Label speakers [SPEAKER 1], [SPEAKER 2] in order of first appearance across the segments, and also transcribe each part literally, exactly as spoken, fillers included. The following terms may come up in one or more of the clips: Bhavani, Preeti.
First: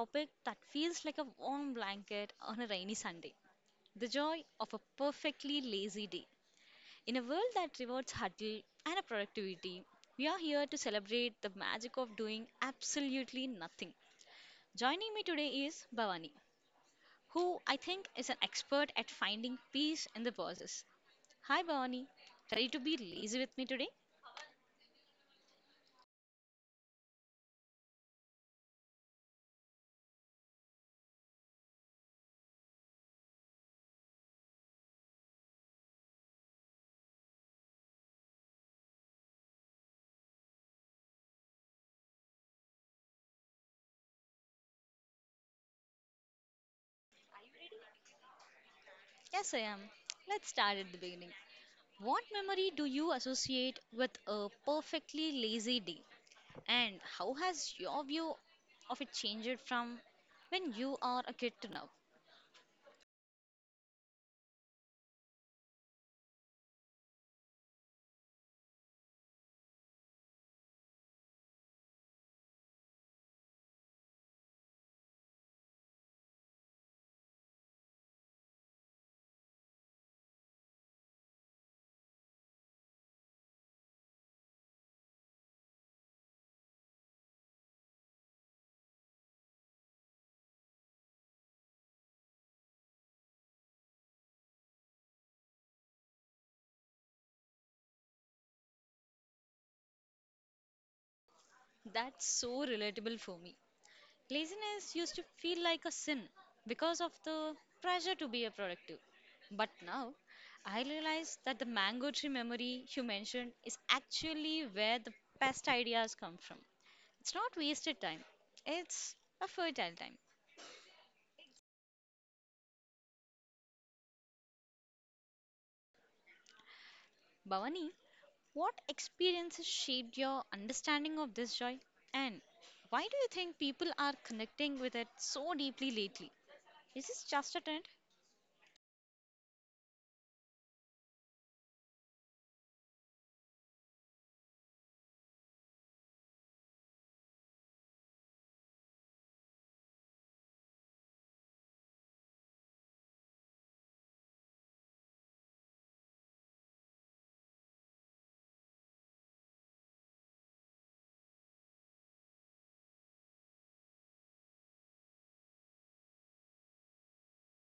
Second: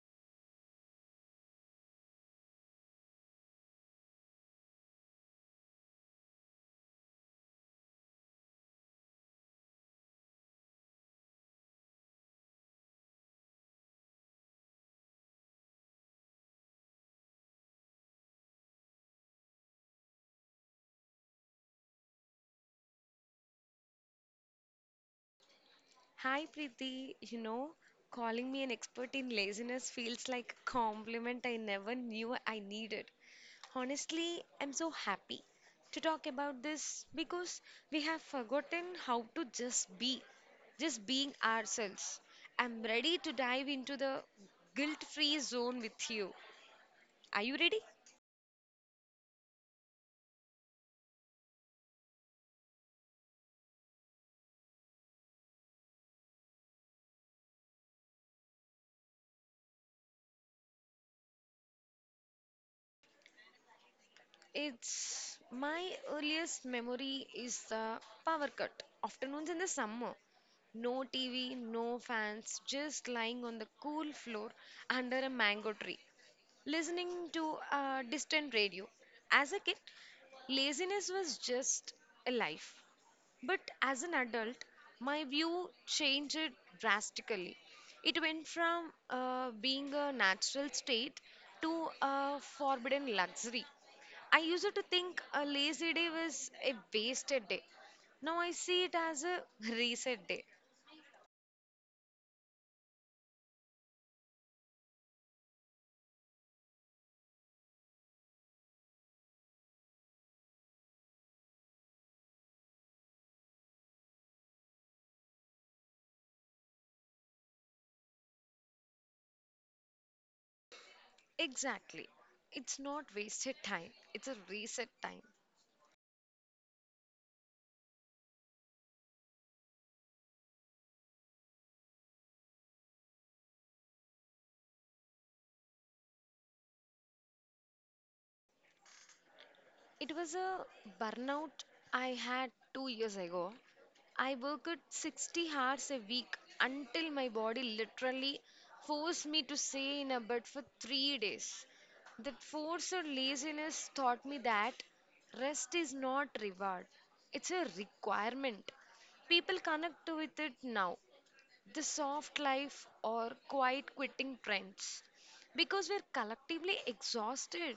[SPEAKER 1] topic that feels like a warm blanket on a rainy Sunday the joy of a perfectly lazy day. In a world that rewards hustle and productivity, we are here to celebrate the magic of doing absolutely nothing. Joining me today is Bhavani, who I think is an expert at finding peace in the process. Hi, Bhavani. Ready to be lazy with me today?
[SPEAKER 2] Hi Preeti, you know, calling me an expert in laziness feels like a compliment I never knew I needed. Honestly, I'm so happy to talk about this because we have forgotten how to just be, just being ourselves. I'm ready to dive into the guilt-free zone with you. Are you ready?
[SPEAKER 1] Yes, I am. Let's start at the beginning. What memory do you associate with a perfectly lazy day? And how has your view of it changed from when you are a kid to now?
[SPEAKER 2] It's my earliest memory is the power cut. Afternoons in the summer. No T V, no fans, just lying on the cool floor under a mango tree, listening to a distant radio. As a kid, laziness was just a life. But as an adult, my view changed drastically. It went from uh, being a natural state to a forbidden luxury. I used to think a lazy day was a wasted day. Now I see it as a reset day.
[SPEAKER 1] That's so relatable for me. Laziness used to feel like a sin because of the pressure to be a productive. But now, I realize that the mango tree memory you mentioned is actually where the best ideas come from. It's not wasted time, it's a fertile time.
[SPEAKER 2] Exactly. It's not wasted time, it's a reset time.
[SPEAKER 1] Bhavani, what experiences shaped your understanding of this joy? And why do you think people are connecting with it so deeply lately? Is this just a trend?
[SPEAKER 2] It was a burnout I had two years ago. I worked sixty hours a week until my body literally forced me to stay in a bed for three days. That forced laziness taught me that rest is not reward, it's a requirement. People connect with it now, the soft life or quiet quitting trends, because we're collectively exhausted,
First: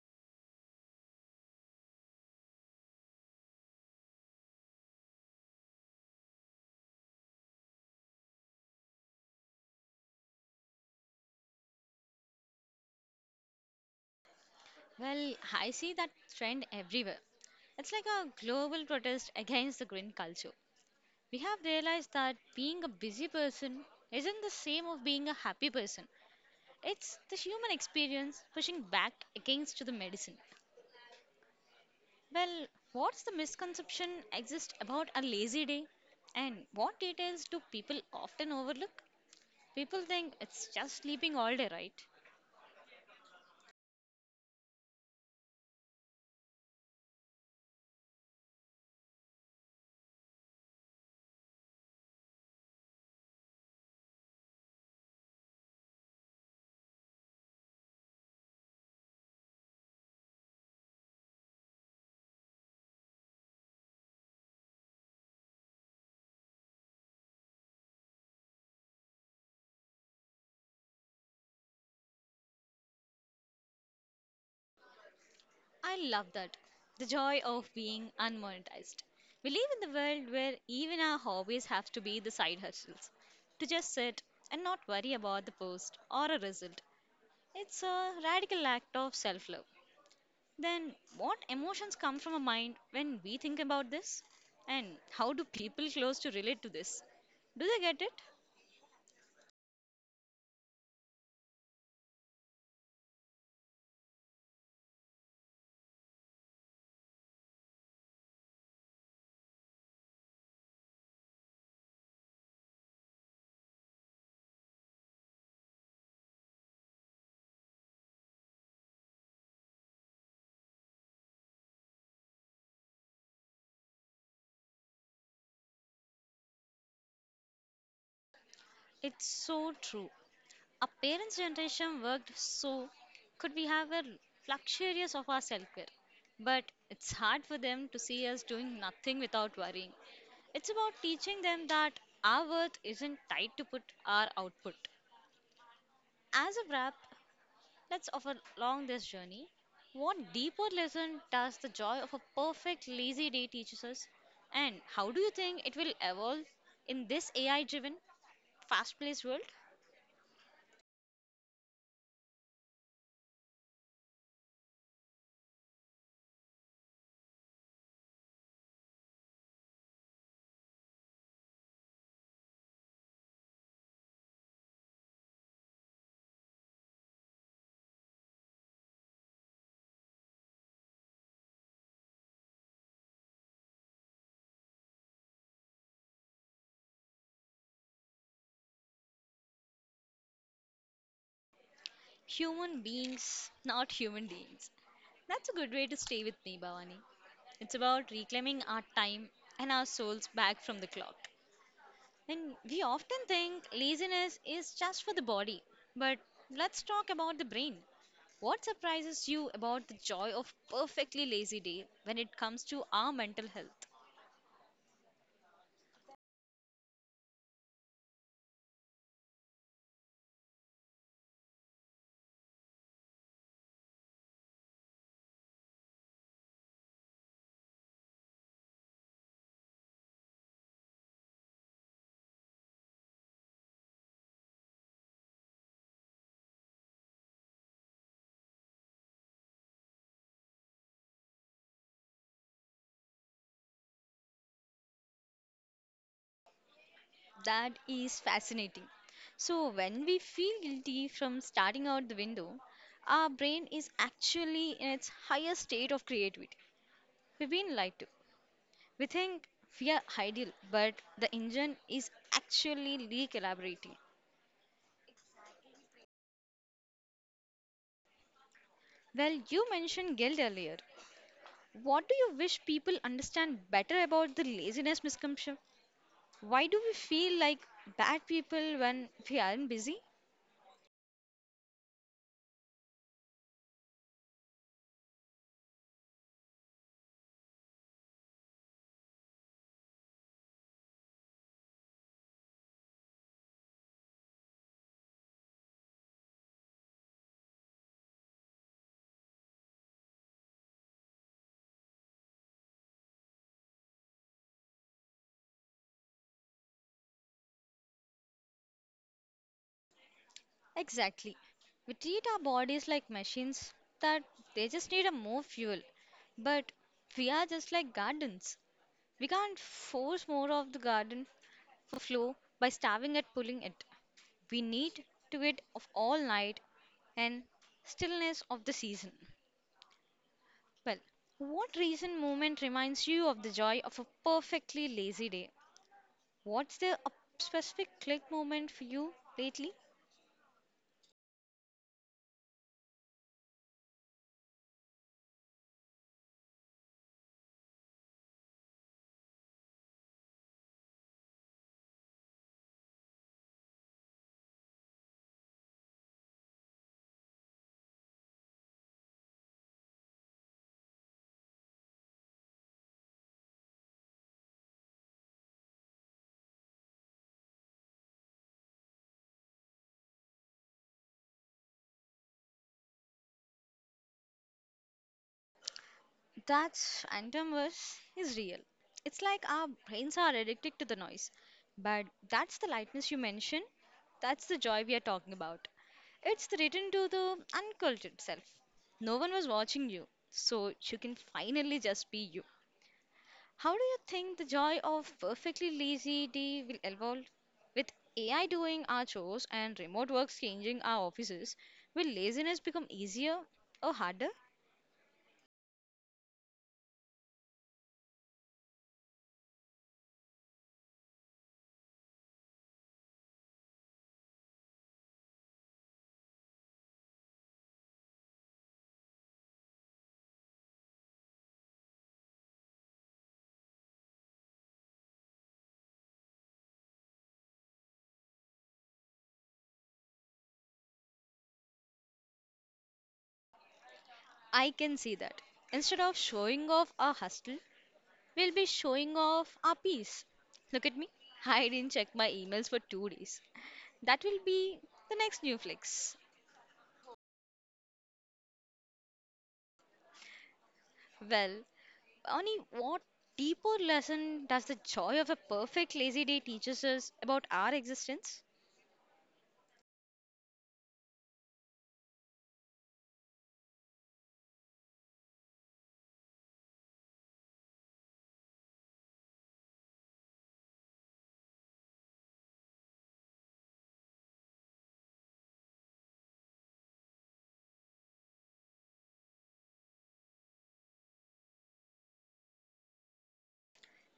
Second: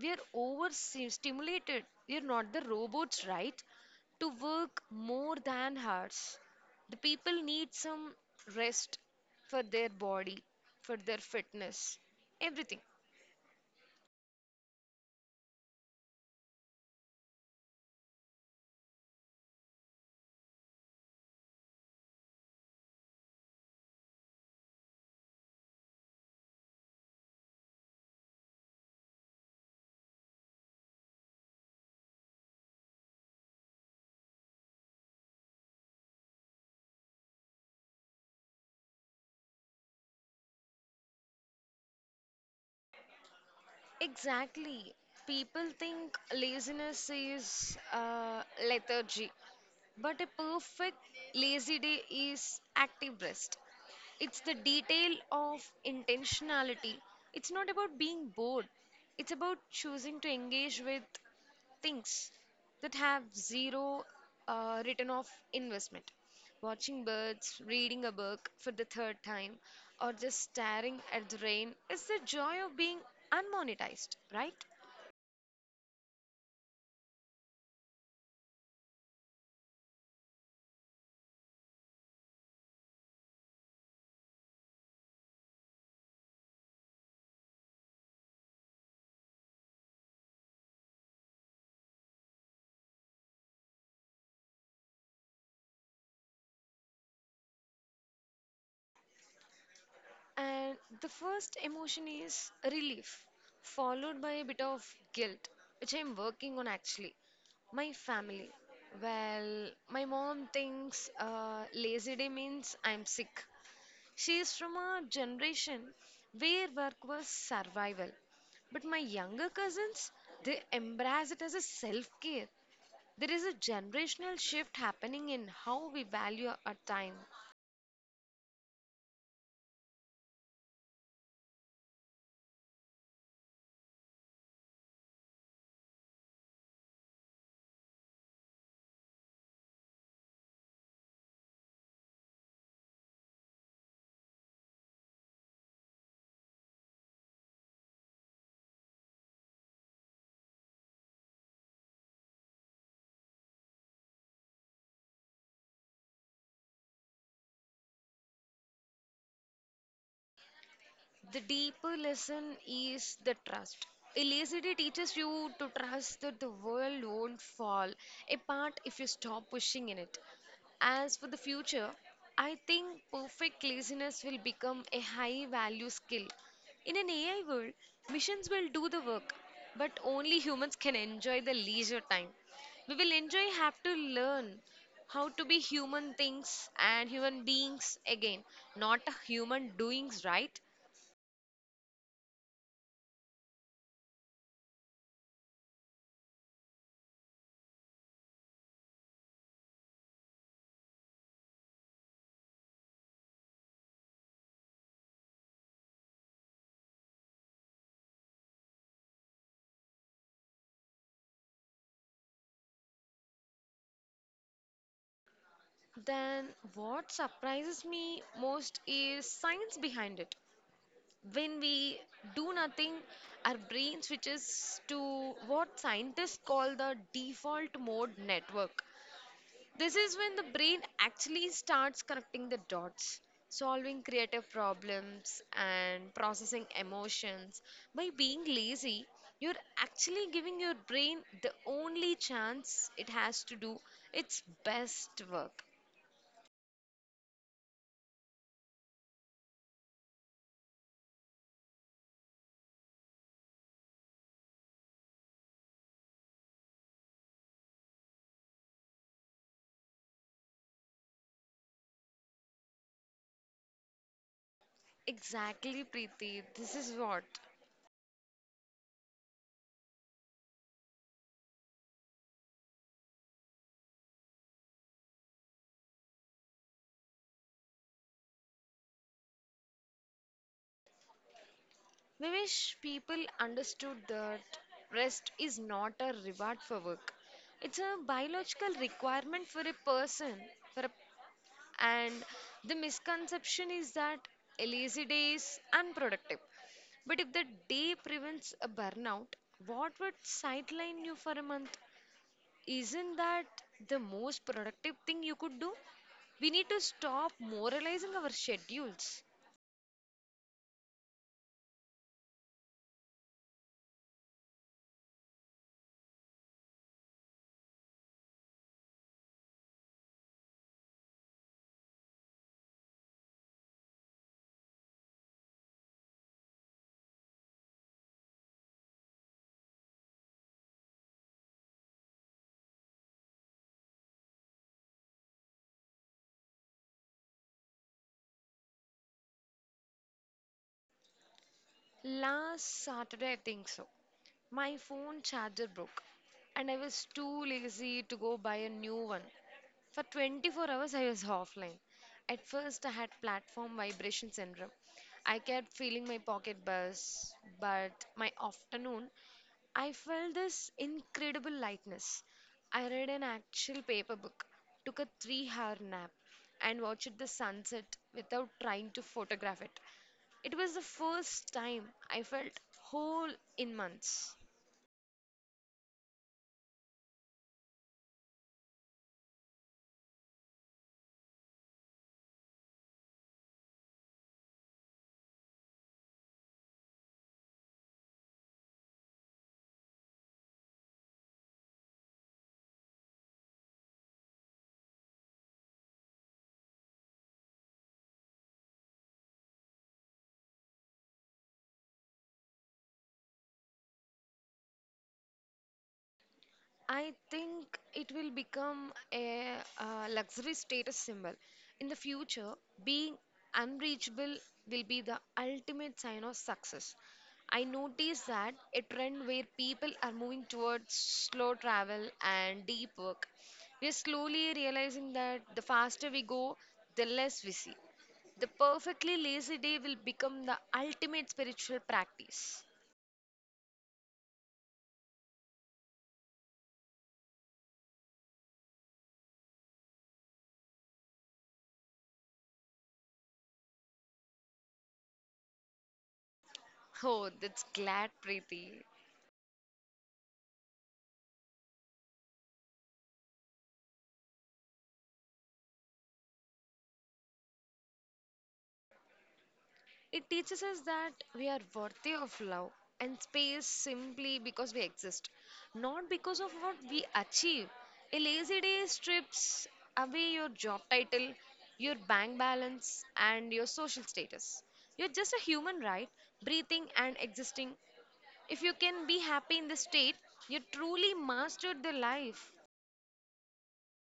[SPEAKER 2] we're overstimulated, we're not the robots, right, to work more than hours. The people need some rest, for their body, for their fitness, everything.
[SPEAKER 1] Well, I see that trend everywhere. It's like a global protest against the green culture. We have realized that being a busy person isn't the same as being a happy person. It's the human experience pushing back against the medicine. Well, what's the misconception exist about a lazy day and what details do people often overlook? People think it's just sleeping all day, right?
[SPEAKER 2] Exactly. People think laziness is uh, lethargy, but a perfect lazy day is active rest. It's the detail of intentionality. It's not about being bored, it's about choosing to engage with things that have zero uh, return of investment. Watching birds, reading a book for the third time, or just staring at the rain is the joy of being unmonetized, right?
[SPEAKER 1] I love that. The joy of being unmonetized. We live in the world where even our hobbies have to be the side hustles. To just sit and not worry about the post or a result. It's a radical act of self love. Then, what emotions come from a mind when we think about this? And how do people close to relate to this? Do they get it?
[SPEAKER 2] And the first emotion is relief, followed by a bit of guilt, which I'm working on actually. My family. Well, my mom thinks uh, lazy day means I'm sick. She is from a generation where work was survival. But my younger cousins, they embrace it as a self care. There is a generational shift happening in how we value our time.
[SPEAKER 1] It's so true. Our parents' generation worked so could we have a luxurious of our self care. But it's hard for them to see us doing nothing without worrying. It's about teaching them that our worth isn't tied to put our output. As a wrap, let's offer along this journey. What deeper lesson does the joy of a perfect lazy day teaches us? And how do you think it will evolve in this A I driven, fast paced world?
[SPEAKER 2] The deeper lesson is the trust. Elasticity teaches you to trust that the world won't fall apart if you stop pushing in it. As for the future, I think perfect laziness will become a high value skill. In an A I world, missions will do the work, but only humans can enjoy the leisure time. We will enjoy have to learn how to be human things and human beings again, not human doings, right?
[SPEAKER 1] Human beings, not human beings. That's a good way to stay with me, Bhavani. It's about reclaiming our time and our souls back from the clock. And we often think laziness is just for the body, but let's talk about the brain. What surprises you about the joy of perfectly lazy day when it comes to our mental health?
[SPEAKER 2] Then, what surprises me most is science behind it. When we do nothing, our brain switches to what scientists call the default mode network. This is when the brain actually starts connecting the dots, solving creative problems, and processing emotions. By being lazy, you're actually giving your brain the only chance it has to do its best work.
[SPEAKER 1] That is fascinating. So, when we feel guilty from starting out the window, our brain is actually in its highest state of creativity. We've been lied to. We think we are ideal, but the engine is actually re collaborating.
[SPEAKER 2] Exactly, Preeti. This is what
[SPEAKER 1] Well, you mentioned guilt earlier. What do you wish people understand better about the laziness misconception? Why do we feel like bad people when we aren't busy?
[SPEAKER 2] we wish people understood, that rest is not a reward for work. It's a biological requirement for a person. For a, and the misconception is that a lazy day is unproductive. But if the day prevents a burnout, what would sideline you for a month? Isn't that the most productive thing you could do? We need to stop moralizing our schedules.
[SPEAKER 1] Exactly. We treat our bodies like machines that they just need a more fuel. But we are just like gardens. We can't force more of the garden for flow by starving at pulling it. We need to get of all night and stillness of the season. Well, what recent moment reminds you of the joy of a perfectly lazy day? What's the up- specific click moment for you lately?
[SPEAKER 2] Last Saturday, I think so. My phone charger broke, and I was too lazy to go buy a new one. For twenty-four hours, I was offline. At first, I had platform vibration syndrome. I kept feeling my pocket buzz, but my afternoon I felt this incredible lightness. I read an actual paper book, took a three hour nap, and watched the sunset without trying to photograph it. It was the first time I felt whole in months.
[SPEAKER 1] That phantom verse is real. It's like our brains are addicted to the noise. But that's the lightness you mentioned. That's the joy we are talking about. It's the return to the uncultured self. No one was watching you, so you can finally just be you. How do you think the joy of perfectly lazy day will evolve? With A I doing our chores and remote work changing our offices, will laziness become easier or harder?
[SPEAKER 2] I think it will become a, uh luxury status symbol. In the future, being unreachable will be the ultimate sign of success. I noticed that a trend where people are moving towards slow travel and deep work. We are slowly realizing that the faster we go, the less we see. The perfectly lazy day will become the ultimate spiritual practice.
[SPEAKER 1] I can see that. Instead of showing off our hustle, we'll be showing off our peace. Look at me. I didn't check my emails for two days. That will be the next new flex.
[SPEAKER 2] Oh, that's glad, Preeti.
[SPEAKER 1] Well, Ani, what deeper lesson does the joy of a perfect lazy day teaches us about our existence?
[SPEAKER 2] It teaches us that we are worthy of love and space simply because we exist, not because of what we achieve. A lazy day strips away your job title, your bank balance, and your social status. You're just a human, right? Breathing and existing. If you can be happy in this state, you truly mastered the life.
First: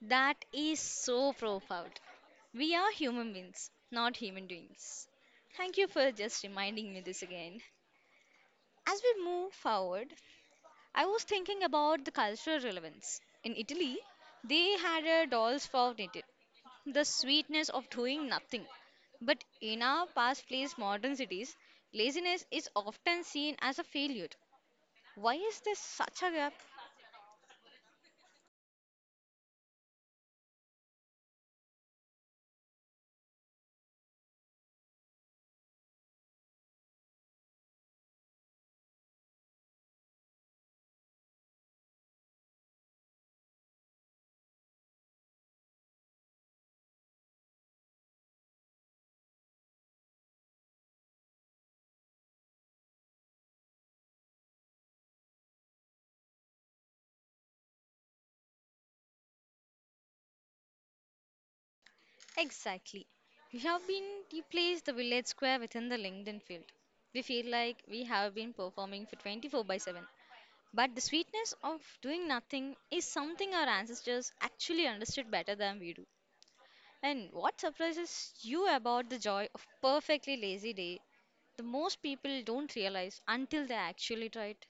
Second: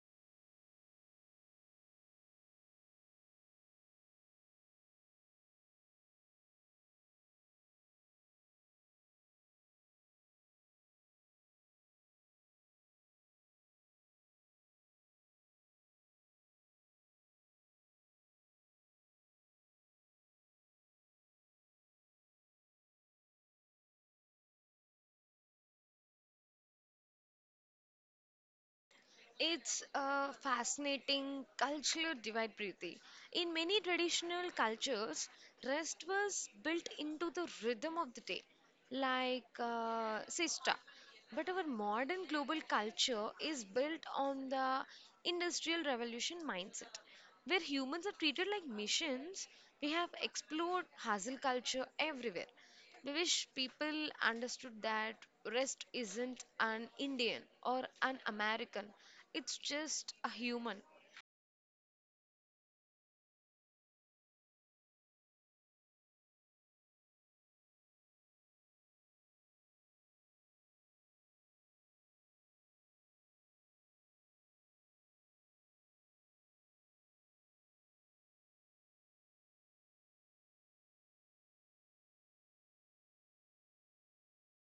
[SPEAKER 1] That is so profound. We are human beings, not human doings. Thank you for just reminding me this again. As we move forward, I was thinking about the cultural relevance. In Italy, they had a dolls for knitted, the sweetness of doing nothing. But in our past place modern cities, laziness is often seen as a failure. Why is there such a gap?
[SPEAKER 2] It's a fascinating cultural divide, Preeti. In many traditional cultures, rest was built into the rhythm of the day, like uh, siesta. But our modern global culture is built on the industrial revolution mindset, where humans are treated like machines. We have explored hustle culture everywhere. We wish people understood that rest isn't an Indian or an American, it's just a human.
[SPEAKER 1] Exactly. We have been you place the village square within the LinkedIn field. We feel like we have been performing for twenty-four by seven. But the sweetness of doing nothing is something our ancestors actually understood better than we do. And what surprises you about the joy of perfectly lazy day, the most people don't realize until they actually try it.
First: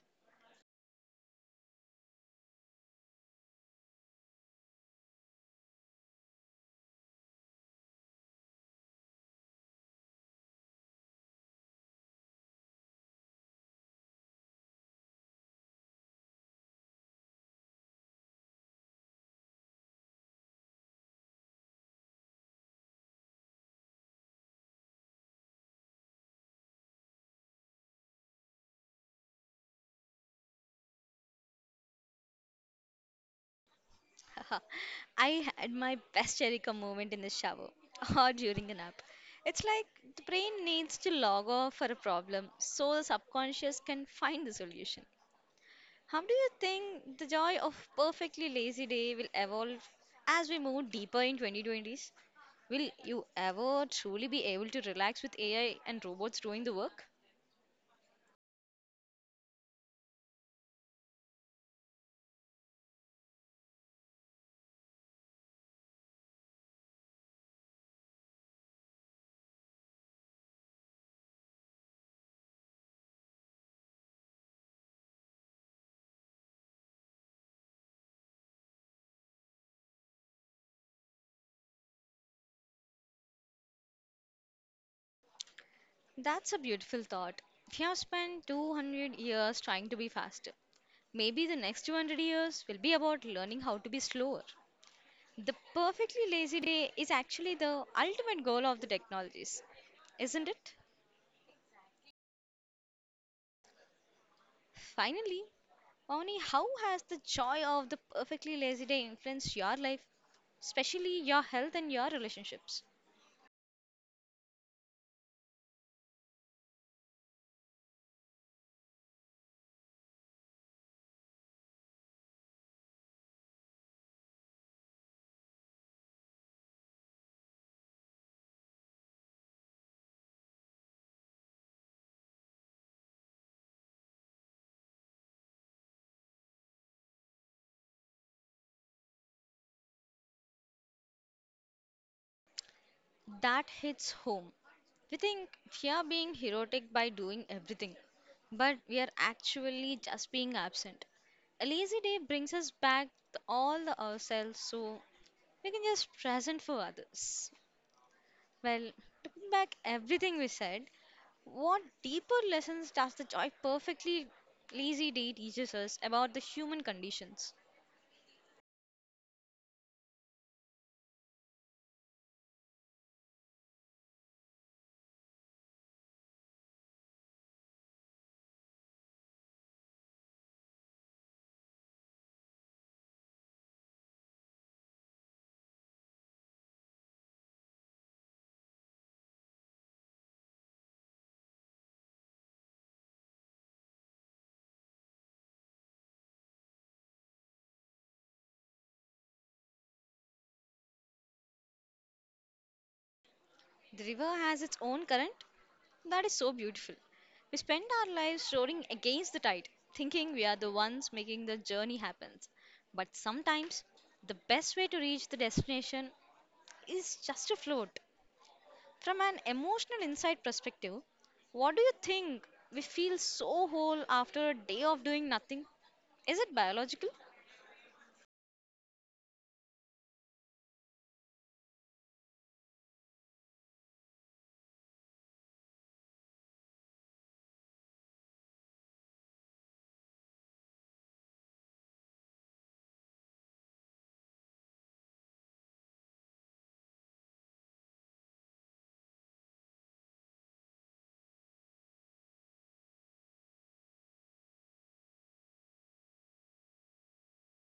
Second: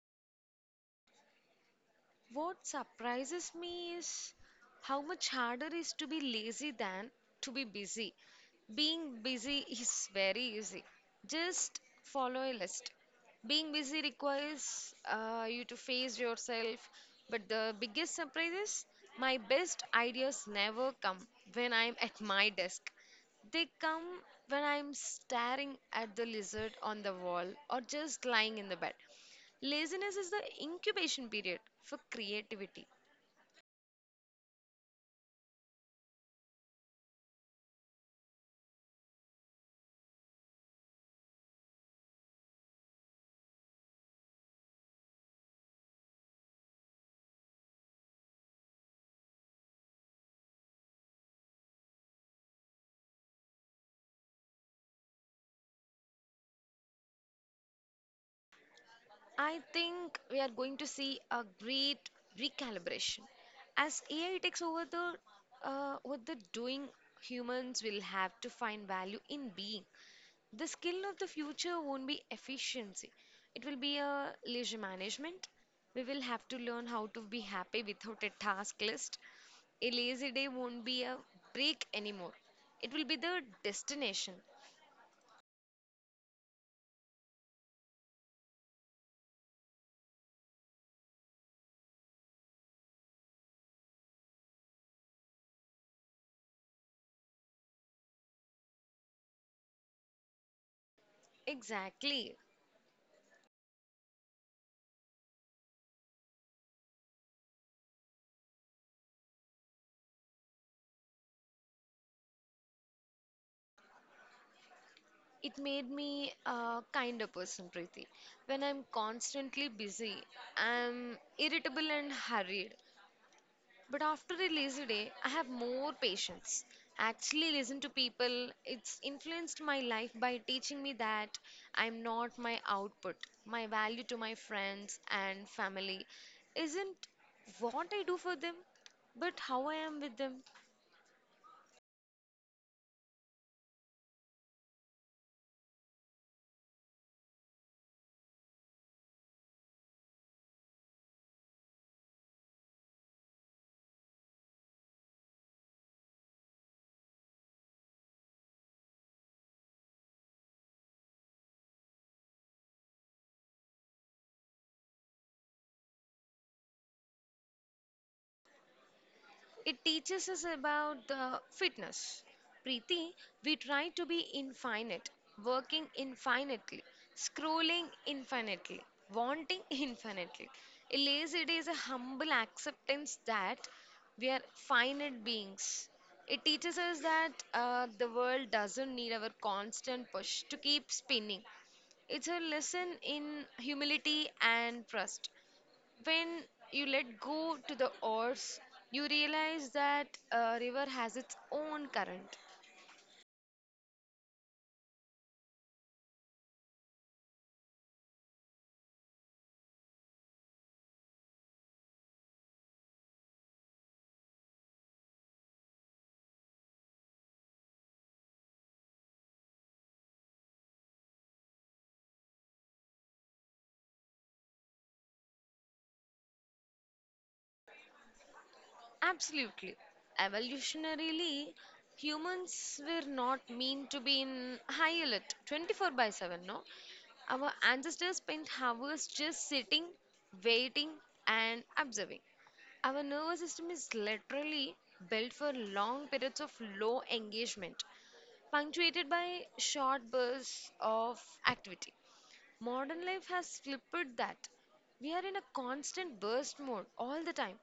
[SPEAKER 2] What surprises me is how much harder it is to be lazy than to be busy. Being busy is very easy. Just follow a list. Being busy requires uh, you to face yourself, but the biggest surprise is my best ideas never come when I'm at my desk. They come when I'm staring at the lizard on the wall or just lying in the bed. Laziness is the incubation period for creativity.
[SPEAKER 1] I had my best Jericho moment in the shower or during a nap. It's like the brain needs to log off for a problem so the subconscious can find the solution. How do you think the joy of perfectly lazy day will evolve as we move deeper in twenty twenties? Will you ever truly be able to relax with A I and robots doing the work?
[SPEAKER 2] I think we are going to see a great recalibration as A I takes over the uh, what the doing. Humans will have to find value in being. The skill of the future won't be efficiency. It will be a leisure management. We will have to learn how to be happy without a task list. A lazy day won't be a break anymore. It will be the destination.
[SPEAKER 1] That's a beautiful thought. If you have spent two hundred years trying to be faster, maybe the next two hundred years will be about learning how to be slower. The perfectly lazy day is actually the ultimate goal of the technologies, isn't it?
[SPEAKER 2] Exactly.
[SPEAKER 1] Finally, Only how has the joy of the perfectly lazy day influenced your life, especially your health and your relationships?
[SPEAKER 2] It made me a kinder person, Preeti. When I'm constantly busy, I'm irritable and hurried. But after a lazy day, I have more patience. Actually, listen to people. It's influenced my life by teaching me that I'm not my output. My value to my friends and family isn't what I do for them, but how I am with them.
[SPEAKER 1] That hits home. We think we are being heroic by doing everything, but we are actually just being absent. A lazy day brings us back to all the ourselves so we can just present for others. Well, to put back everything we said, what deeper lessons does the joy perfectly lazy day teaches us about the human conditions?
[SPEAKER 2] It teaches us about the fitness. Preeti, we try to be infinite, working infinitely, scrolling infinitely, wanting infinitely. Alas, it is a humble acceptance that we are finite beings. It teaches us that uh, the world doesn't need our constant push to keep spinning. It's a lesson in humility and trust. When you let go to the oars, you realize that a river has its own current.
[SPEAKER 1] The river has its own current, that is so beautiful. We spend our lives roaring against the tide, thinking we are the ones making the journey happen. But sometimes, the best way to reach the destination is just to float. From an emotional insight perspective, what do you think we feel so whole after a day of doing nothing? Is it biological?
[SPEAKER 2] Absolutely. Evolutionarily, humans were not meant to be in high alert twenty-four by seven, no? Our ancestors spent hours just sitting, waiting, and observing. Our nervous system is literally built for long periods of low engagement, punctuated by short bursts of activity. Modern life has flipped that. We are in a constant burst mode all the time.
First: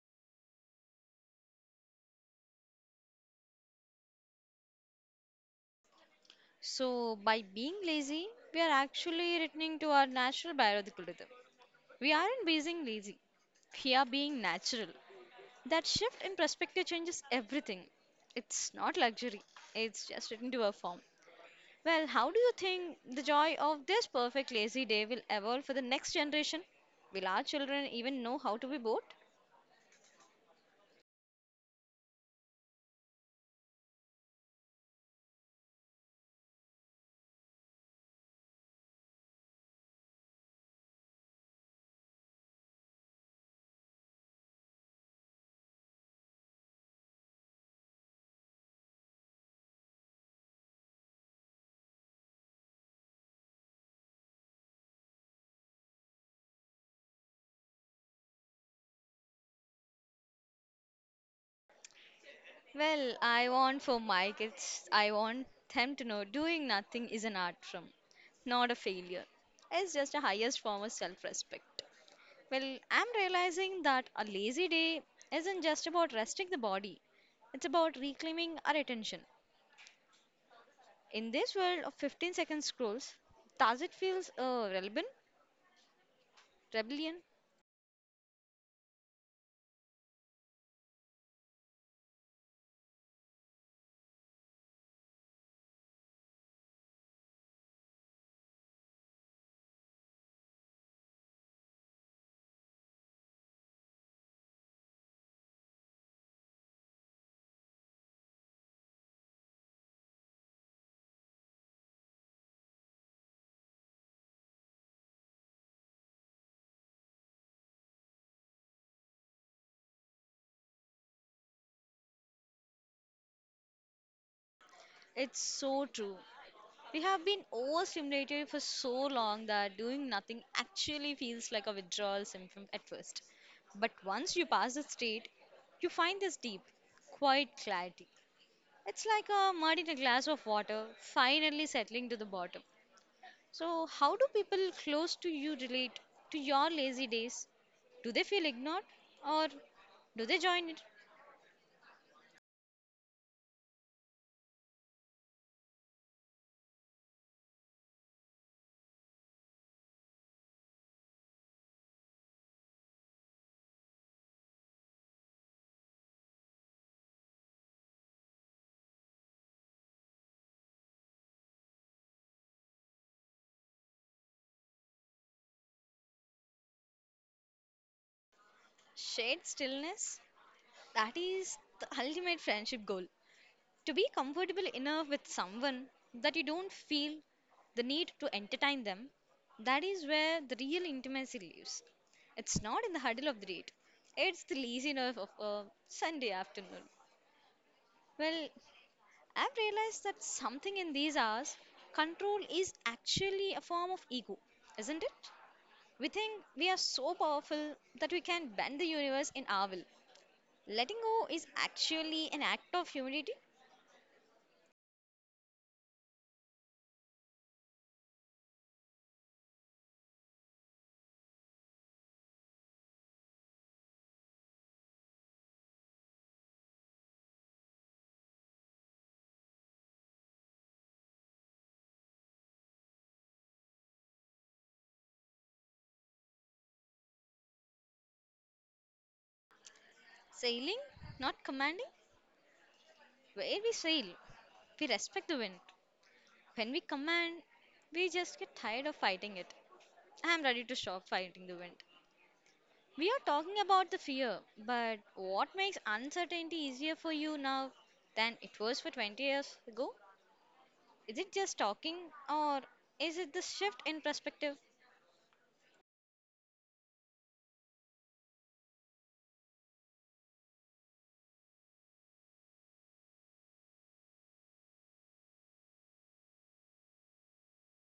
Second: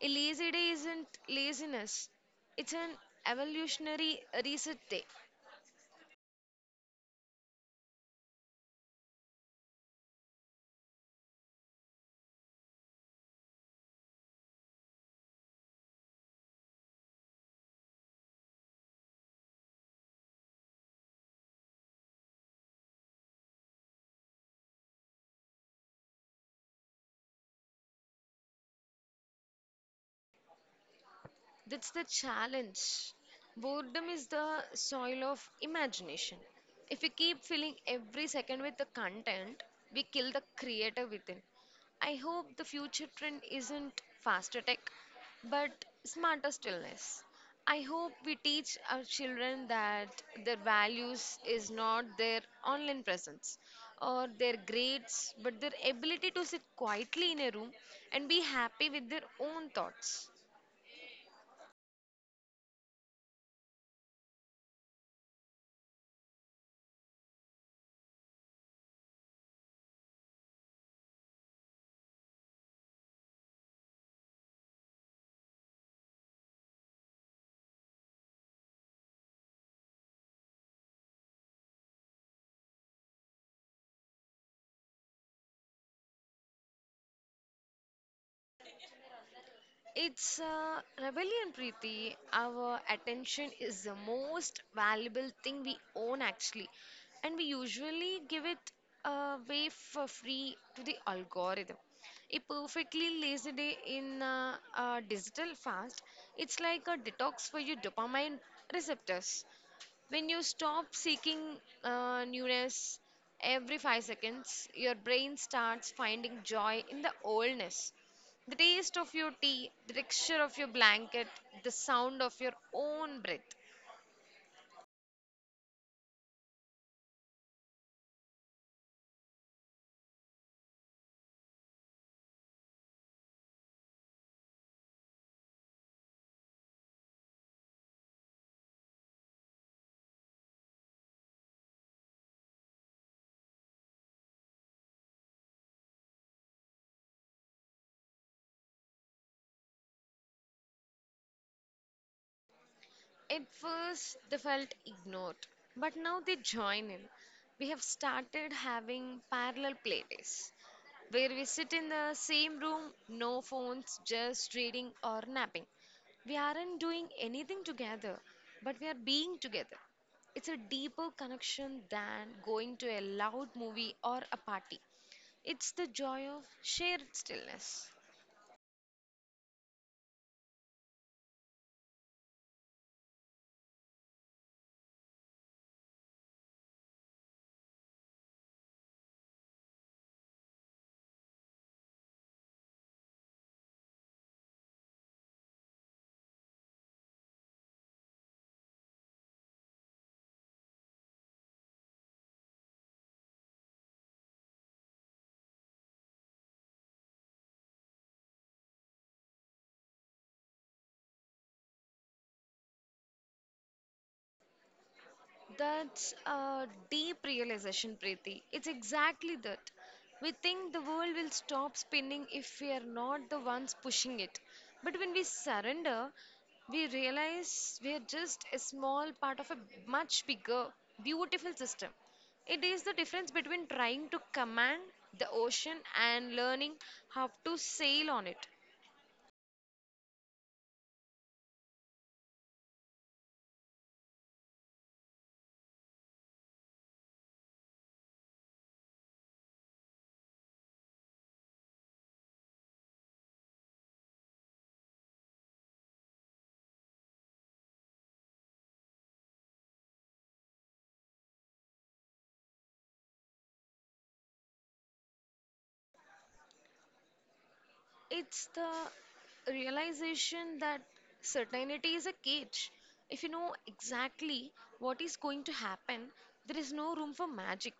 [SPEAKER 2] A lazy day isn't laziness, it's an evolutionary reset day.
[SPEAKER 1] So, by being lazy, we are actually returning to our natural biological rhythm. We aren't being lazy, we are being natural. That shift in perspective changes everything. It's not luxury, it's just written to a form. Well, how do you think the joy of this perfect lazy day will evolve for the next generation? Will our children even know how to be bored?
[SPEAKER 2] That's the challenge. Boredom is the soil of imagination. If we keep filling every second with the content, we kill the creator within. I hope the future trend isn't faster tech, but smarter stillness. I hope we teach our children that their values is not their online presence or their grades, but their ability to sit quietly in a room and be happy with their own thoughts.
[SPEAKER 1] Well, I want for my kids, I want them to know doing nothing is an art form, not a failure. It's just a highest form of self respect. Well, I'm realizing that a lazy day isn't just about resting the body, it's about reclaiming our attention. In this world of fifteen second scrolls, does it feel uh, relevant? Rebellion?
[SPEAKER 2] It's uh, rebellion, Preeti. Our attention is the most valuable thing we own, actually. And we usually give it away for free to the algorithm. A perfectly lazy day in uh, uh, digital fast, it's like a detox for your dopamine receptors. When you stop seeking uh, newness every five seconds, your brain starts finding joy in the oldness. The taste of your tea, the texture of your blanket, the sound of your own breath.
[SPEAKER 1] It's so true. We have been overstimulated for so long that doing nothing actually feels like a withdrawal symptom at first. But once you pass the state, you find this deep, quiet clarity. It's like a mud in a glass of water finally settling to the bottom. So, how do people close to you relate to your lazy days? Do they feel ignored or do they join it?
[SPEAKER 2] At first, they felt ignored, but now they join in. We have started having parallel playdays where we sit in the same room, no phones, just reading or napping. We aren't doing anything together, but we are being together. It's a deeper connection than going to a loud movie or a party. It's the joy of shared stillness.
[SPEAKER 1] Shared stillness, that is the ultimate friendship goal. To be comfortable enough with someone that you don't feel the need to entertain them, that is where the real intimacy lives. It's not in the huddle of the date, it's the laziness of a Sunday afternoon. Well, I've realized that something in these hours, control is actually a form of ego, isn't it? We think we are so powerful that we can bend the universe in our will. Letting go is actually an act of humility,
[SPEAKER 2] That's a deep realization, Preeti. It's exactly that. We think the world will stop spinning if we are not the ones pushing it. But when we surrender, we realize we are just a small part of a much bigger, beautiful system. It is the difference between trying to command the ocean and learning how to sail on it.
[SPEAKER 1] sailing, not commanding. Where we sail, we respect the wind. When we command, we just get tired of fighting it. I am ready to stop fighting the wind. We are talking about the fear, but what makes uncertainty easier for you now than it was for twenty years ago? Is it just talking, or is it the shift in perspective,
[SPEAKER 2] It's the realization that certainty is a cage. If you know exactly what is going to happen, there is no room for magic.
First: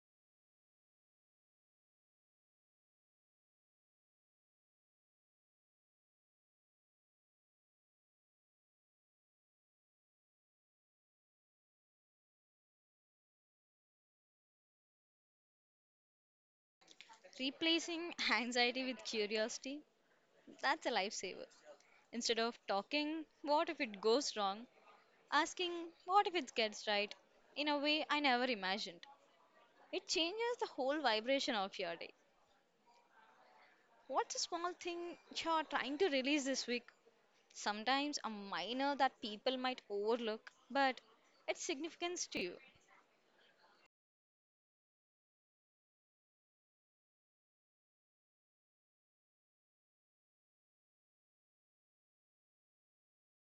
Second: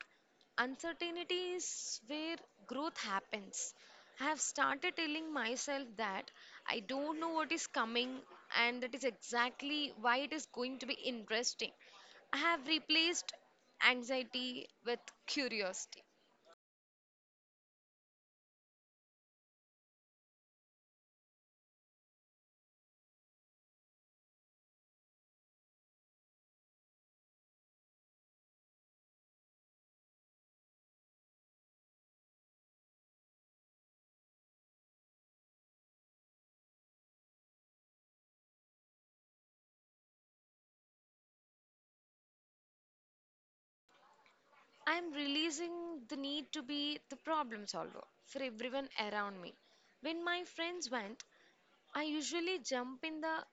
[SPEAKER 2] Uncertainty is where growth happens. I have started telling myself that I don't know what is coming, and that is exactly why it is going to be interesting. I have replaced anxiety with curiosity.
[SPEAKER 1] replacing anxiety with curiosity? That's a lifesaver. Instead of talking, what if it goes wrong? Asking, what if it gets right? In a way I never imagined. It changes the whole vibration of your day. What's a small thing you're trying to release this week? Sometimes a minor that people might overlook, but its significance to you.
[SPEAKER 2] I'm releasing the need to be the problem solver for everyone around me. When my friends vent, I usually jump in the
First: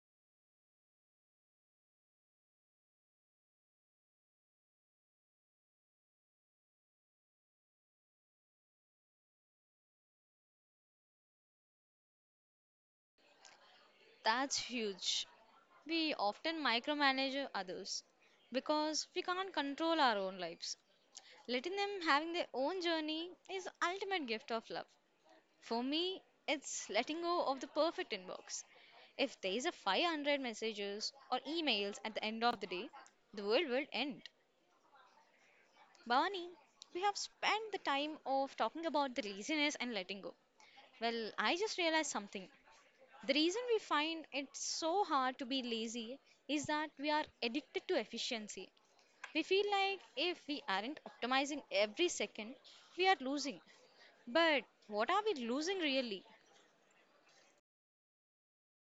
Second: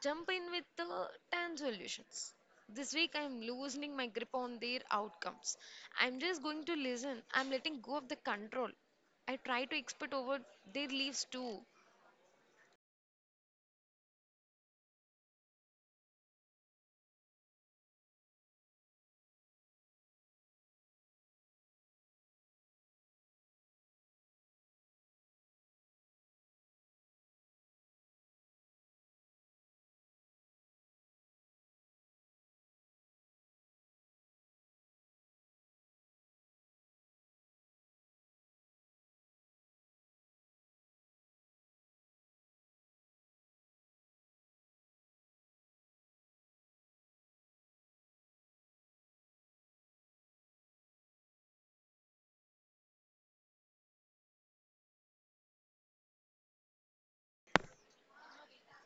[SPEAKER 2] jump in with the ten solutions. This week I'm loosening my grip on their outcomes. I'm just going to listen. I'm letting go of the control. I try to expert over their leaves too.
[SPEAKER 1] That's huge. We often micromanage others because we can't control our own lives. Letting them having their own journey is ultimate gift of love. For me, it's letting go of the perfect inbox. If there is a five hundred messages or emails at the end of the day, the world will end. Bhavani, we have spent the time of talking about the laziness and letting go. Well, I just realized something. The reason we find it so hard to be lazy is that we are addicted to efficiency. We feel like if we aren't optimizing every second, we are losing. But what are we losing really?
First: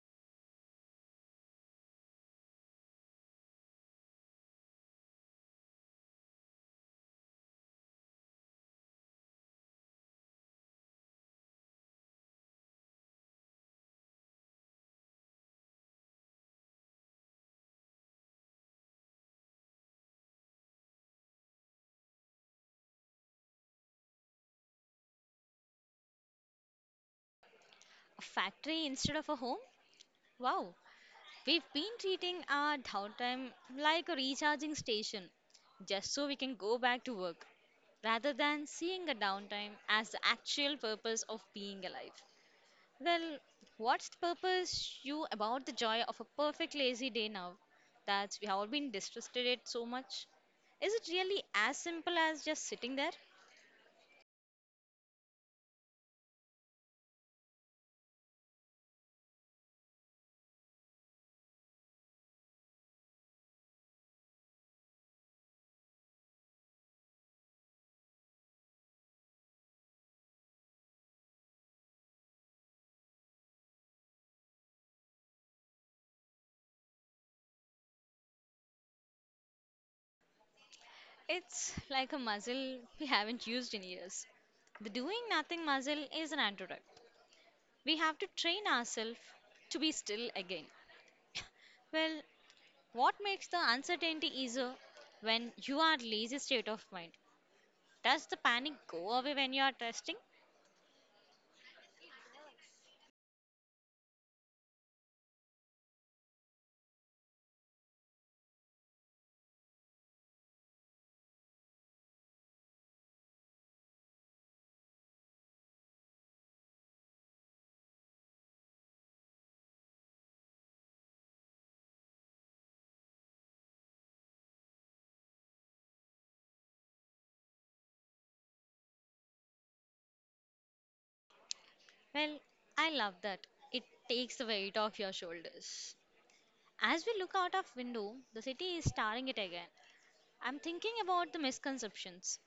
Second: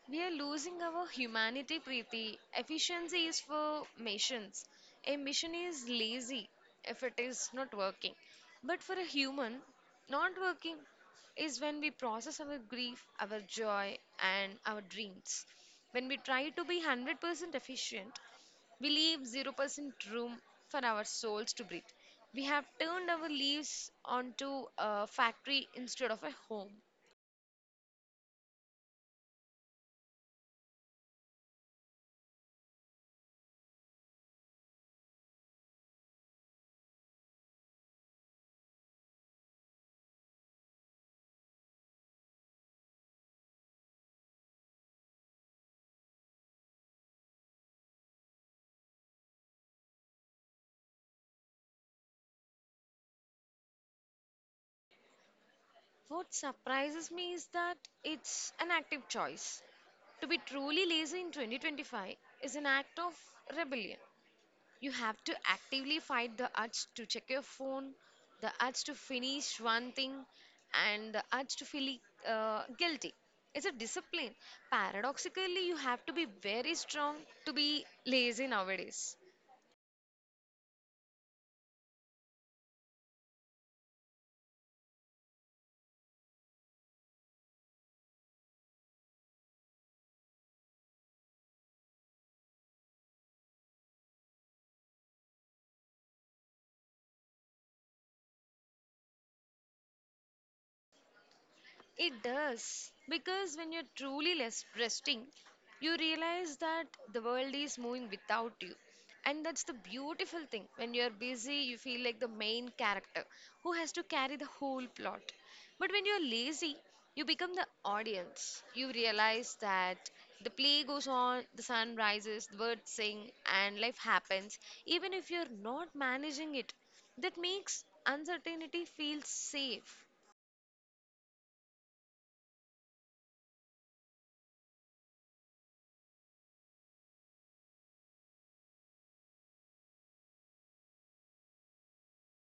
[SPEAKER 2] We are losing our humanity, Preeti. Efficiency is for missions. A mission is lazy if it is not working. But for a human, not working is when we process our grief, our joy, and our dreams. When we try to be one hundred percent efficient, we leave zero percent room for our souls to breathe. We have turned our lives onto a factory instead of a home.
[SPEAKER 1] A factory instead of a home? Wow, we've been treating our downtime like a recharging station, just so we can go back to work, rather than seeing a downtime as the actual purpose of being alive. Well, what's the purpose you about the joy of a perfect lazy day now that we have all been distrusted it so much? Is it really as simple as just sitting there?
[SPEAKER 2] What surprises me is that it's an active choice. To be truly lazy in twenty twenty-five is an act of rebellion. You have to actively fight the urge to check your phone, the urge to finish one thing, and the urge to feel uh, guilty. It's a discipline. Paradoxically, you have to be very strong to be lazy nowadays.
[SPEAKER 1] It's like a muscle we haven't used in years. The doing nothing muscle is an antidote. We have to train ourselves to be still again. Well, what makes the uncertainty easier when you are lazy state of mind? Does the panic go away when you are testing?
[SPEAKER 2] It does. Because when you're truly less resting, you realize that the world is moving without you. And that's the beautiful thing. When you're busy, you feel like the main character who has to carry the whole plot. But when you're lazy, you become the audience. You realize that the play goes on, the sun rises, the birds sing, and life happens, even if you're not managing it. That makes uncertainty feel safe.
[SPEAKER 1] Well, I love that. It takes the weight off your shoulders. As we look out of window, the city is staring it again. I'm thinking about the misconceptions.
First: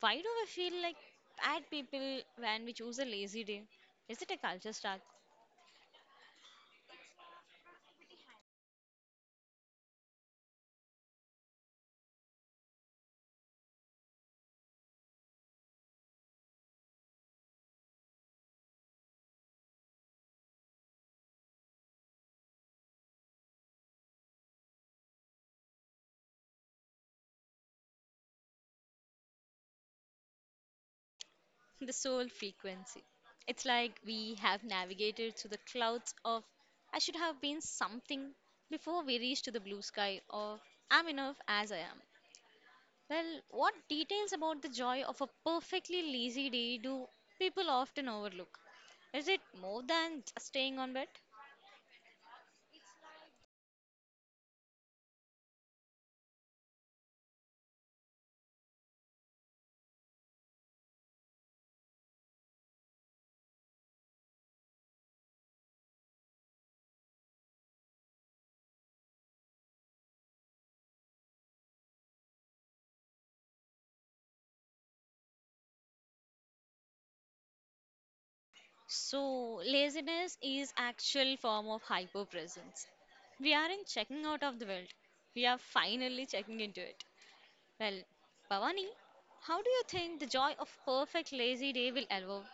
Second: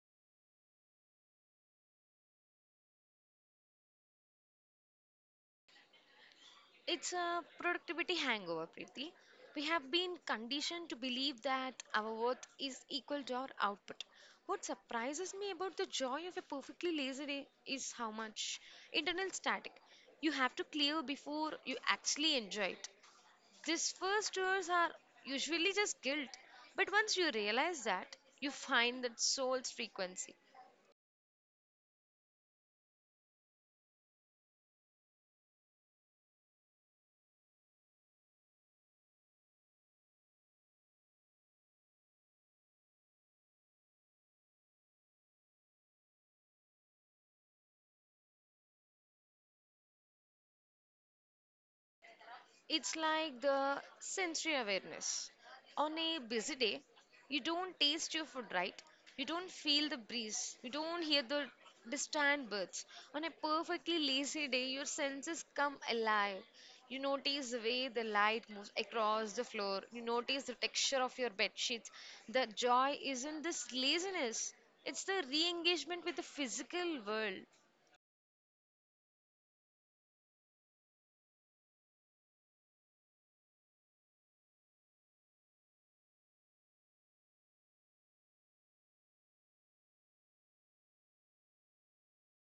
[SPEAKER 1] Why do we feel like bad people when we choose a lazy day? Is it a culture shock
[SPEAKER 2] It's a productivity hangover, Preeti. We have been conditioned to believe that our worth is equal to our output. What surprises me about the joy of a perfectly lazy day is how much internal static you have to clear before you actually enjoy it. These first tours are usually just guilt, but once you realize that, you find that soul's frequency.
[SPEAKER 1] the soul frequency. It's like we have navigated through the clouds of I should have been something before we reach to the blue sky of. I'm enough as I am. Well, what details about the joy of a perfectly lazy day do people often overlook? Is it more than just staying on bed?
[SPEAKER 2] It's like the sensory awareness. On a busy day, you don't taste your food right. You don't feel the breeze. You don't hear the distant birds. On a perfectly lazy day, your senses come alive. You notice the way the light moves across the floor. You notice the texture of your bed sheets. The joy isn't this laziness, it's the re engagement with the physical world.
[SPEAKER 1] So, laziness is actual form of hyperpresence. We aren't checking out of the world. We are finally checking into it. Well, Bhavani, how do you think the joy of perfect lazy day will evolve?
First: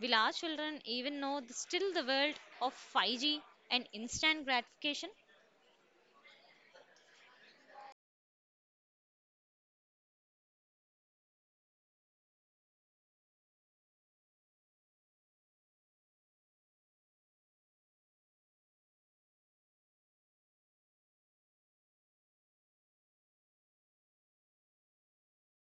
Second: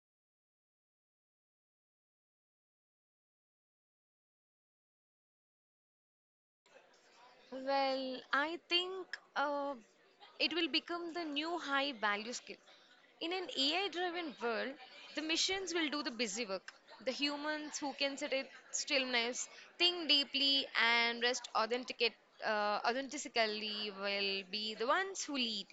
[SPEAKER 1] Will our children even know the, still the world of five G and instant gratification?
[SPEAKER 2] Well, I think uh, it will become the new high value skill. In an A I driven world, the machines will do the busy work. The humans who can sit in stillness, think deeply, and rest authenticate, uh, authentically will be the ones who lead.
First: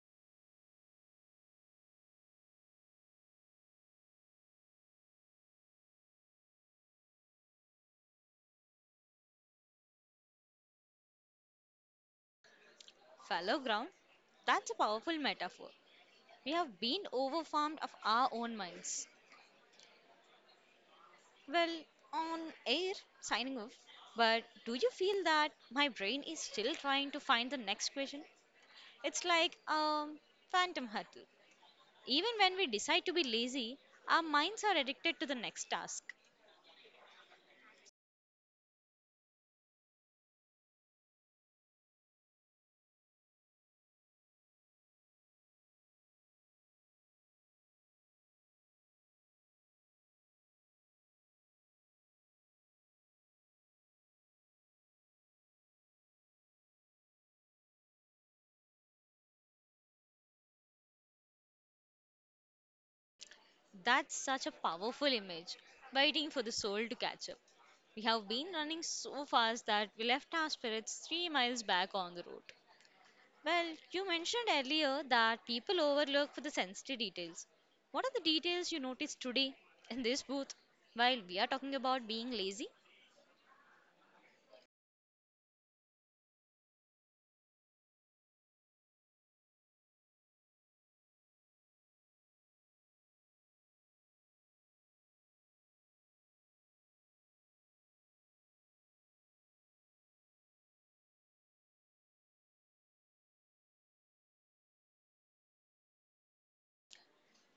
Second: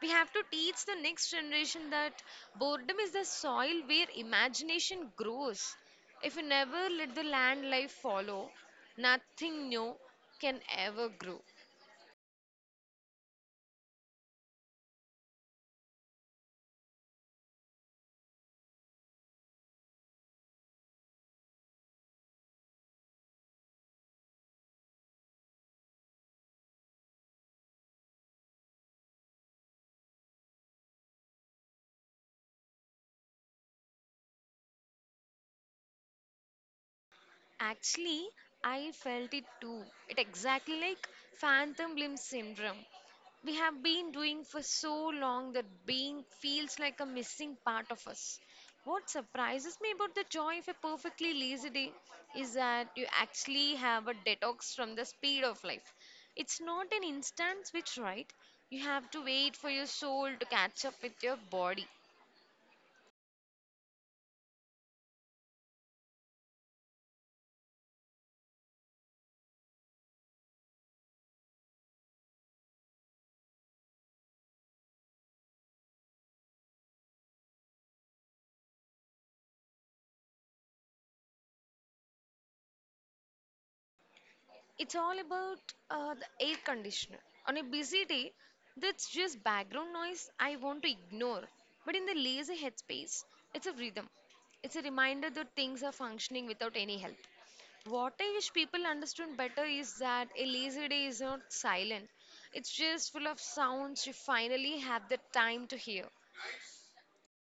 [SPEAKER 2] We have to teach the next generation that boredom is the soil where imagination grows. If we never let the land life follow, nothing new can ever grow.
[SPEAKER 1] Fellow ground, that's a powerful metaphor. We have been overwhelmed of our own minds. Well, on air, signing off. But do you feel that my brain is still trying to find the next question? It's like um, phantom huddle. Even when we decide to be lazy, our minds are addicted to the next task.
[SPEAKER 2] Actually, I felt it too. It exactly like phantom limb syndrome. We have been doing for so long that being feels like a missing part of us. What surprises me about the joy of a perfectly lazy day is that you actually have a detox from the speed of life. It's not an instant switch, right? You have to wait for your soul to catch up with your body.
[SPEAKER 1] That's such a powerful image, waiting for the soul to catch up. We have been running so fast that we left our spirits three miles back on the road. Well, you mentioned earlier that people overlook for the sensitive details. What are the details you noticed today in this booth while we are talking about being lazy?
[SPEAKER 2] It's all about uh, the air conditioner. On a busy day, that's just background noise I want to ignore. But in the lazy headspace, it's a rhythm. It's a reminder that things are functioning without any help. What I wish people understood better is that a lazy day is not silent, it's just full of sounds you finally have the time to hear.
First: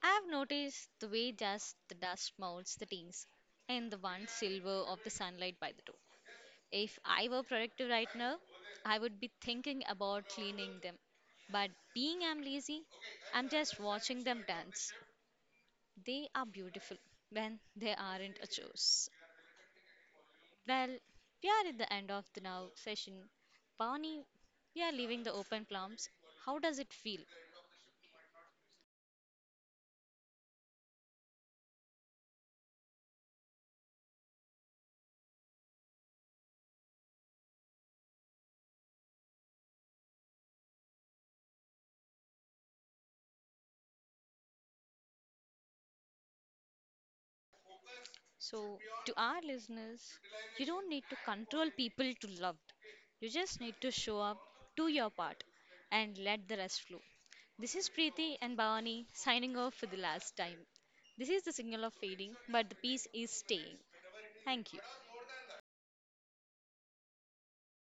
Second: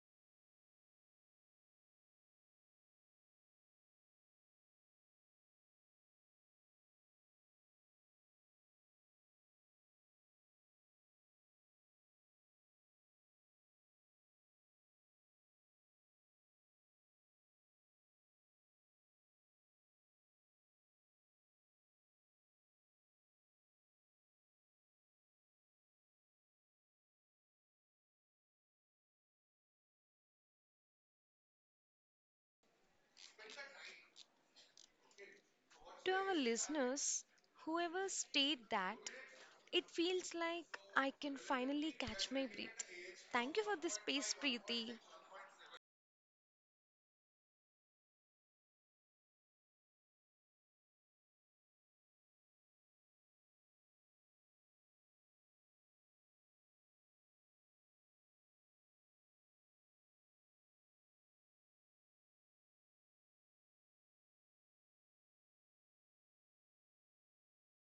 [SPEAKER 1] I've noticed the way just the dust molds the teens and the one silver of the sunlight by the door. If I were productive right now, I would be thinking about cleaning them. But being I'm lazy, I'm just watching them dance. They are beautiful when they aren't a chores. Well, we are at the end of the now session. Pawni, we are leaving the open plums. How does it feel?
[SPEAKER 2] To our listeners, whoever stayed that, it feels like I can finally catch my breath. Thank you for this space, Preeti.
[SPEAKER 1] So, to our listeners, you don't need to control people to love. You just need to show up, do your part, and let the rest flow. This is Preeti and Bhavani signing off for the last time. This is the signal of fading, but the peace is staying. Thank you.